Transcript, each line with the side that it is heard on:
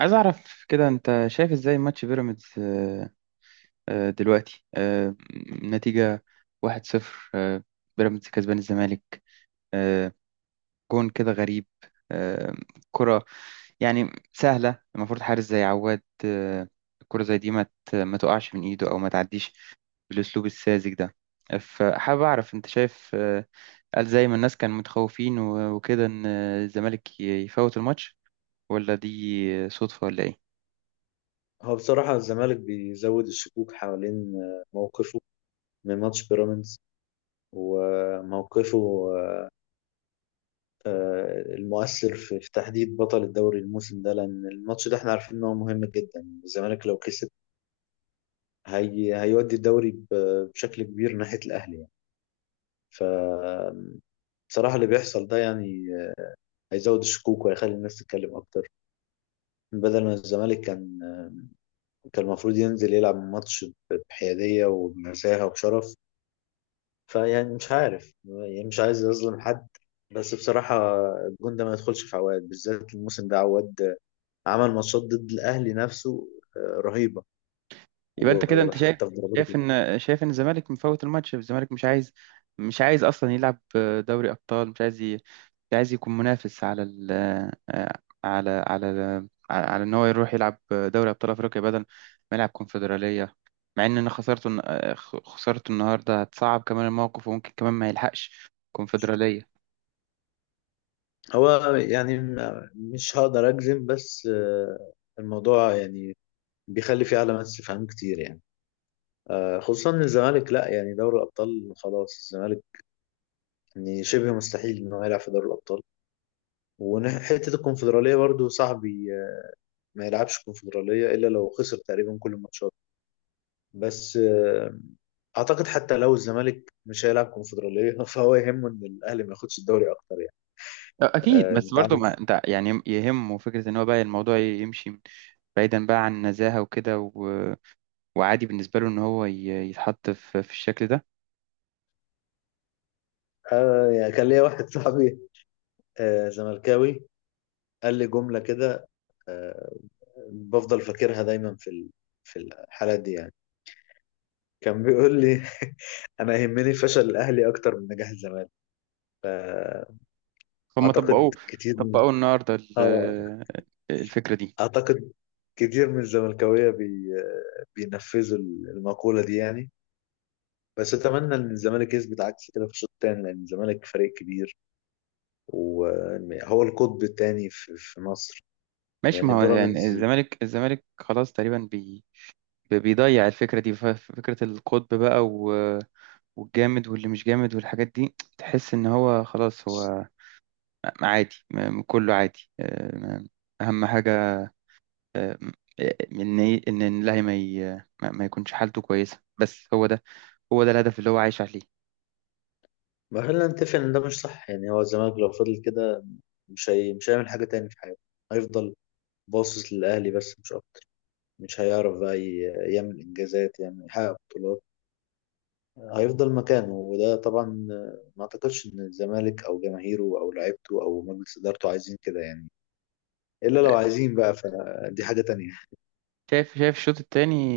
right: عايز اعرف كده، انت شايف ازاي ماتش بيراميدز؟ دلوقتي نتيجة 1-0. بيراميدز كسبان الزمالك. آه، جون كده غريب. آه، كرة يعني سهلة، المفروض حارس زي عواد، الكرة زي دي ما تقعش من ايده، او ما تعديش بالاسلوب الساذج ده. فحابب اعرف انت شايف، هل زي ما الناس كانوا متخوفين وكده ان الزمالك يفوت الماتش، ولا دي صدفة ولا ايه؟
left: هو بصراحة الزمالك بيزود الشكوك حوالين موقفه من ماتش بيراميدز، وموقفه المؤثر في تحديد بطل الدوري الموسم ده، لأن الماتش ده احنا عارفين إن هو مهم جدا. الزمالك لو كسب هي هيودي الدوري بشكل كبير ناحية الأهلي يعني. ف بصراحة اللي بيحصل ده يعني هيزود الشكوك وهيخلي الناس تتكلم أكتر. بدل ما الزمالك كان، المفروض ينزل يلعب ماتش بحيادية وبنزاهة وبشرف. فيعني مش عارف، يعني مش عايز أظلم حد، بس بصراحة الجون ده ما يدخلش في عواد. بالذات الموسم ده عواد عمل ماتشات ضد الأهلي نفسه رهيبة،
right: يبقى انت كده، انت شايف
left: وحتى في ضربات
right: شايف
left: الجزاء.
right: ان شايف ان الزمالك مفوت الماتش. الزمالك مش عايز اصلا يلعب دوري ابطال. مش عايز يكون منافس على على ان هو يروح يلعب دوري ابطال افريقيا بدل ما يلعب كونفدراليه، مع ان انا خسرته النهارده هتصعب كمان الموقف، وممكن كمان ما يلحقش كونفدراليه.
left: هو يعني مش هقدر أجزم، بس الموضوع يعني بيخلي فيه علامات استفهام كتير يعني، خصوصا إن الزمالك لا يعني دوري الأبطال خلاص. الزمالك يعني شبه مستحيل إنه يلعب في دوري الأبطال، وحتة الكونفدرالية برضو صعب، ما يلعبش كونفدرالية إلا لو خسر تقريبا كل الماتشات. بس أعتقد حتى لو الزمالك مش هيلعب كونفدرالية فهو يهمه إن الأهلي ما ياخدش الدوري أكتر يعني.
right: اكيد، بس
left: أنت
right: برضه
left: عارف،
right: ما انت يعني يهمه فكره ان هو بقى الموضوع يمشي بعيدا بقى عن النزاهه وكده، وعادي بالنسبة له إن هو يتحط في الشكل ده.
left: يعني كان ليا واحد صاحبي زملكاوي قال لي جملة كده. آه، بفضل فاكرها دايما في الحالات دي. يعني كان بيقول لي انا يهمني فشل الاهلي اكتر من نجاح الزمالك.
right: فهم
left: فاعتقد
right: طبقوه،
left: كتير من
right: طبقوه النهاردة
left: اه
right: الفكرة دي.
left: أعتقد كتير من الزملكاوية بينفذوا المقولة دي يعني. بس أتمنى إن الزمالك يثبت عكس كده في الشوط التاني، لأن الزمالك فريق كبير وهو القطب التاني في مصر.
right: ماشي،
left: يعني
right: ما هو يعني
left: بيراميدز،
right: الزمالك خلاص تقريبا بيضيع الفكرة دي، فكرة القطب بقى والجامد واللي مش جامد والحاجات دي. تحس إن هو خلاص هو عادي. كله عادي. أهم حاجة آه، إن إن اللاعب ما ما يكونش حالته كويسة. بس هو ده، هو ده الهدف اللي هو عايش عليه.
left: ما خلينا نتفق إن ده مش صح يعني. هو الزمالك لو فضل كده مش هيعمل حاجة تاني في حياته. هيفضل باصص للأهلي، بس مش أكتر. مش هيعرف بقى يعمل إنجازات يعني، يحقق بطولات. هيفضل مكانه، وده طبعا ما اعتقدش ان الزمالك او جماهيره او لعيبته او مجلس ادارته عايزين كده يعني، الا لو عايزين بقى فدي حاجة تانية.
right: شايف الشوط التاني،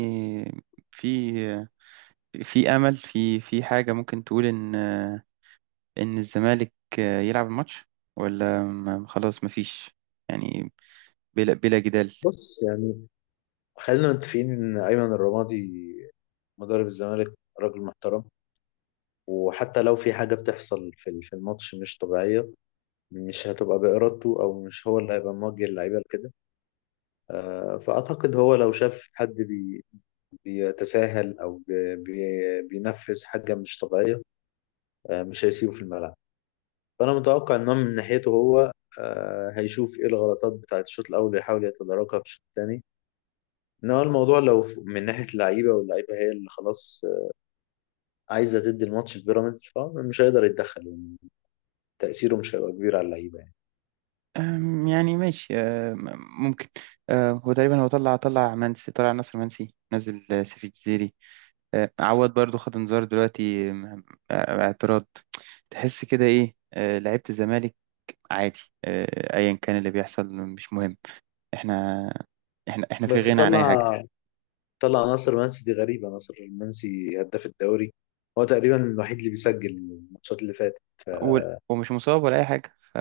right: في امل، في حاجه ممكن تقول ان الزمالك يلعب الماتش، ولا خلاص مفيش؟ يعني بلا جدال.
left: بص يعني، خلينا متفقين ان ايمن الرمادي مدرب الزمالك راجل محترم، وحتى لو في حاجة بتحصل في الماتش مش طبيعية، مش هتبقى بإرادته أو مش هو اللي هيبقى موجه اللعيبة لكده. فأعتقد هو لو شاف حد بيتساهل أو بينفذ حاجة مش طبيعية، مش هيسيبه في الملعب. فأنا متوقع إن هو من ناحيته هو هيشوف إيه الغلطات بتاعة الشوط الأول ويحاول يتداركها في الشوط الثاني. إنما الموضوع لو من ناحية اللعيبة، واللعيبة هي اللي خلاص عايزة تدي الماتش لبيراميدز، فمش هيقدر يتدخل يعني. تأثيره مش هيبقى كبير على اللعيبة يعني.
right: يعني ماشي. ممكن. هو تقريبا طلع نصر منسي، نزل سيف الجزيري. عواد برضو خد انذار دلوقتي. أم، آه، اعتراض. تحس كده ايه، لعيبه الزمالك عادي. ايا كان اللي بيحصل مش مهم. احنا، احنا في
left: بس
right: غنى عن اي حاجه.
left: طلع، ناصر منسي دي غريبة. ناصر منسي هداف الدوري، هو تقريبا الوحيد اللي بيسجل الماتشات اللي فاتت.
right: و- ومش مصاب ولا اي حاجه، ف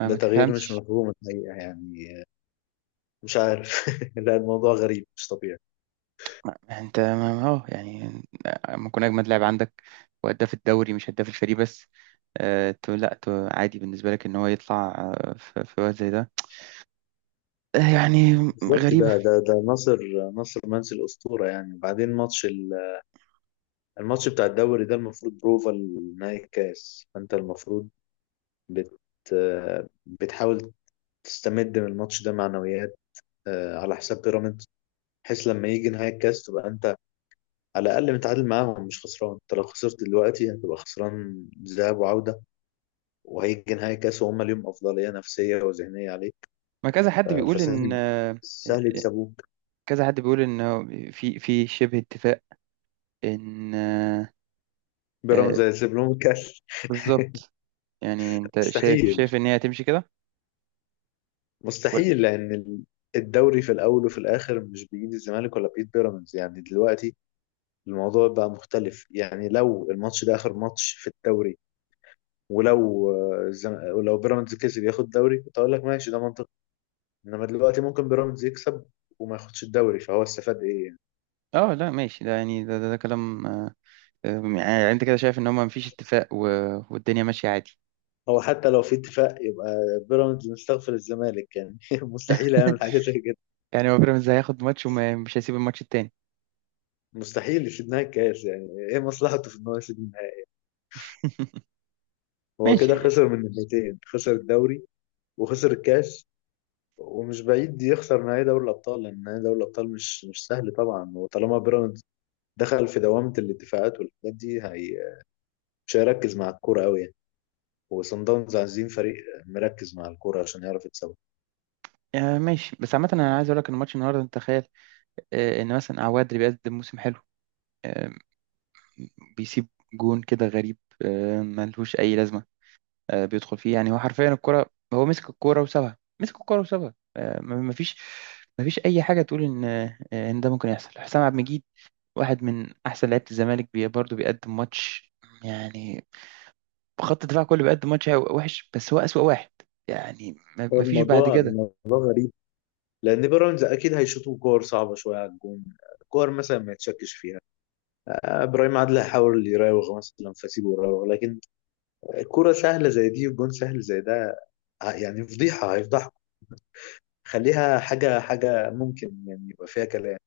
left: ده
right: ما
left: تغيير مش
right: تفهمش.
left: مفهوم الحقيقة يعني، مش عارف. لا الموضوع غريب، مش طبيعي.
right: انت يعني ممكن يكون اجمد لاعب عندك، وهداف الدوري مش هداف الفريق بس. تو لا تو عادي بالنسبه لك ان هو يطلع، في وقت زي ده. يعني
left: بالظبط، ده
right: غريبه.
left: ده ده ناصر منسي الأسطورة يعني. وبعدين ماتش الماتش بتاع الدوري ده المفروض بروفا لنهائي الكاس، فأنت المفروض بت بتحاول تستمد من الماتش ده معنويات على حساب بيراميدز، بحيث لما يجي نهائي الكاس تبقى أنت على الأقل متعادل معاهم، مش خسران. أنت لو خسرت دلوقتي هتبقى خسران ذهاب وعودة، وهيجي نهائي الكاس وهم ليهم أفضلية نفسية وذهنية عليك.
right: ما كذا حد بيقول ان
left: فسهل،
right: آه،
left: سهل يكسبوك.
right: كذا حد بيقول ان هو في شبه اتفاق ان آه،
left: بيراميدز هيسيب لهم الكاس؟
right: بالظبط. يعني انت شايف
left: مستحيل،
right: ان هي هتمشي كده.
left: مستحيل. لان الدوري في الاول وفي الاخر مش بايد الزمالك ولا بايد بيراميدز يعني. دلوقتي الموضوع بقى مختلف، يعني لو الماتش ده اخر ماتش في الدوري، ولو ولو بيراميدز كسب ياخد دوري، كنت اقول لك ماشي، ده منطقي. انما دلوقتي ممكن بيراميدز يكسب وما ياخدش الدوري، فهو استفاد ايه يعني؟
right: اه لا ماشي، ده يعني ده كلام. يعني انت كده شايف ان هما مفيش اتفاق والدنيا ماشية عادي.
left: هو حتى لو في اتفاق، يبقى بيراميدز مستغفر الزمالك يعني. مستحيل يعمل حاجه زي كده.
right: يعني هو بيراميدز هياخد ماتش ومش هيسيب الماتش التاني.
left: مستحيل يسيب لنا الكاس يعني، ايه مصلحته في ان هو يسيب لنا؟ هو كده
right: ماشي.
left: خسر من الناحيتين: خسر الدوري وخسر الكاس، ومش بعيد يخسر نهائي دوري الابطال، لان نهائي دوري الابطال مش سهل طبعا. وطالما بيراميدز دخل في دوامه الدفاعات والحاجات دي، هي مش هيركز مع الكوره قوي يعني. وصن داونز عايزين فريق مركز مع الكوره عشان يعرف يتسوق.
right: ماشي، بس عامة أنا عايز أقول لك إن ماتش النهاردة أنت تخيل، إن مثلا عواد اللي بيقدم موسم حلو آه، بيسيب جون كده غريب، ملهوش أي لازمة. بيدخل فيه. يعني هو حرفيا الكرة، هو مسك الكرة وسابها، مسك الكرة وسابها. مفيش أي حاجة تقول إن، إن ده ممكن يحصل. حسام عبد المجيد واحد من احسن لعيبه الزمالك، برضه بيقدم ماتش يعني. خط الدفاع كله بيقدم ماتش وحش، بس هو اسوأ واحد. يعني
left: هو
right: ما فيش بعد كده.
left: الموضوع غريب، لان بيراميدز اكيد هيشوطوا كور صعبه شويه على الجون، كور مثلا ما يتشكش فيها. ابراهيم عادل هيحاول يراوغ مثلا فسيبه يراوغ، لكن الكوره سهله زي دي والجون سهل زي ده يعني فضيحه هيفضحكم. خليها حاجه، ممكن يعني يبقى فيها كلام.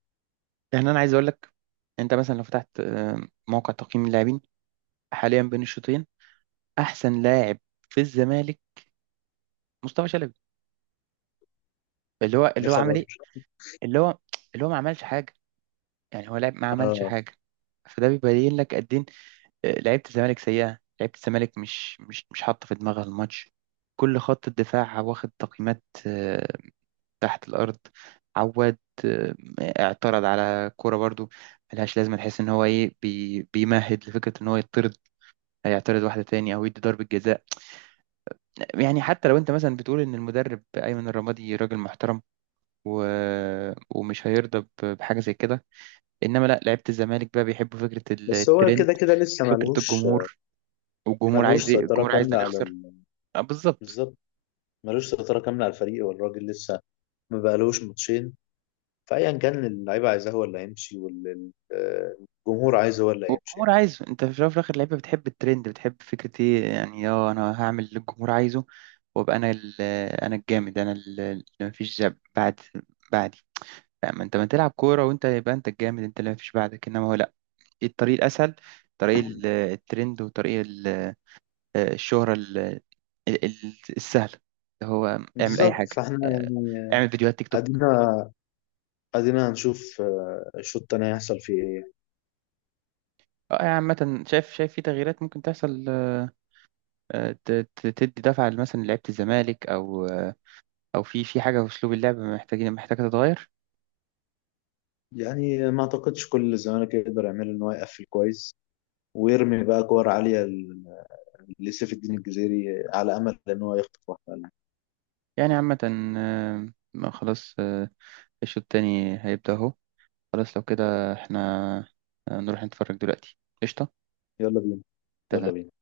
right: يعني انا عايز اقول لك، انت مثلا لو فتحت، موقع تقييم اللاعبين حاليا بين الشوطين، احسن لاعب في الزمالك مصطفى شلبي.
left: يا
right: اللي هو عمل
left: خبر.
right: ايه؟ اللي هو اللي هو ما عملش حاجه. يعني هو لاعب، ما عملش
left: اه
right: حاجه. فده بيبين لك قد ايه، لعيبه الزمالك سيئه. لعيبه الزمالك مش حاطه في دماغها الماتش. كل خط الدفاع واخد تقييمات، تحت الأرض. عواد آه، اعترض على كورة برضو ملهاش لازمة. نحس إن هو إيه، بيمهد لفكرة إن هو يطرد. هيعترض واحدة تاني أو يدي ضربة جزاء. يعني حتى لو أنت مثلا بتقول إن المدرب أيمن الرمادي راجل محترم و... ومش هيرضى بحاجة زي كده، إنما لا، لعيبة الزمالك بقى بيحبوا فكرة
left: بس هو
right: الترند
left: كده كده لسه
right: وفكرة
left: ملهوش،
right: الجمهور. والجمهور عايز إيه؟
left: سيطرة
right: الجمهور
left: كاملة.
right: عايزنا نخسر. بالظبط.
left: بالظبط. ملوش سيطرة كاملة على الفريق، والراجل لسه ما بقالهوش ماتشين، فأيا كان اللعيبة عايزاه هو اللي هيمشي، والجمهور عايزه هو اللي هيمشي
right: والجمهور
left: يعني.
right: عايزه. انت في الاول وفي الاخر، لعيبه بتحب الترند، بتحب فكره ايه يعني، اه، انا هعمل اللي الجمهور عايزه، وابقى انا انا الجامد، انا اللي مفيش بعدي. لا، ما انت ما تلعب كوره وانت يبقى انت الجامد، انت اللي مفيش بعدك. انما هو لا، ايه الطريق الاسهل؟ طريق الترند، وطريق الشهره السهله، اللي هو اعمل اي
left: بالظبط،
right: حاجه.
left: فاحنا
right: اه،
left: يعني
right: اعمل فيديوهات تيك توك.
left: ادينا، هنشوف الشوط التاني هيحصل فيه ايه.
right: اه يعني عامة شايف في تغييرات ممكن تحصل، اه، اه، تدي دفعة مثلا لعيبة الزمالك، أو او في حاجه في اسلوب اللعب، محتاجه تتغير.
left: يعني ما اعتقدش كل الزمالك يقدر يعمل ان هو يقفل كويس، ويرمي بقى كور عالية لسيف الدين الجزيري، على امل ان هو يخطف واحدة.
right: يعني عامه آه، ما خلاص. الشوط التاني هيبدأ اهو. خلاص لو كده، احنا، نروح نتفرج دلوقتي، قشطه.
left: يلا بينا، يلا
right: اتفقنا.
left: بينا.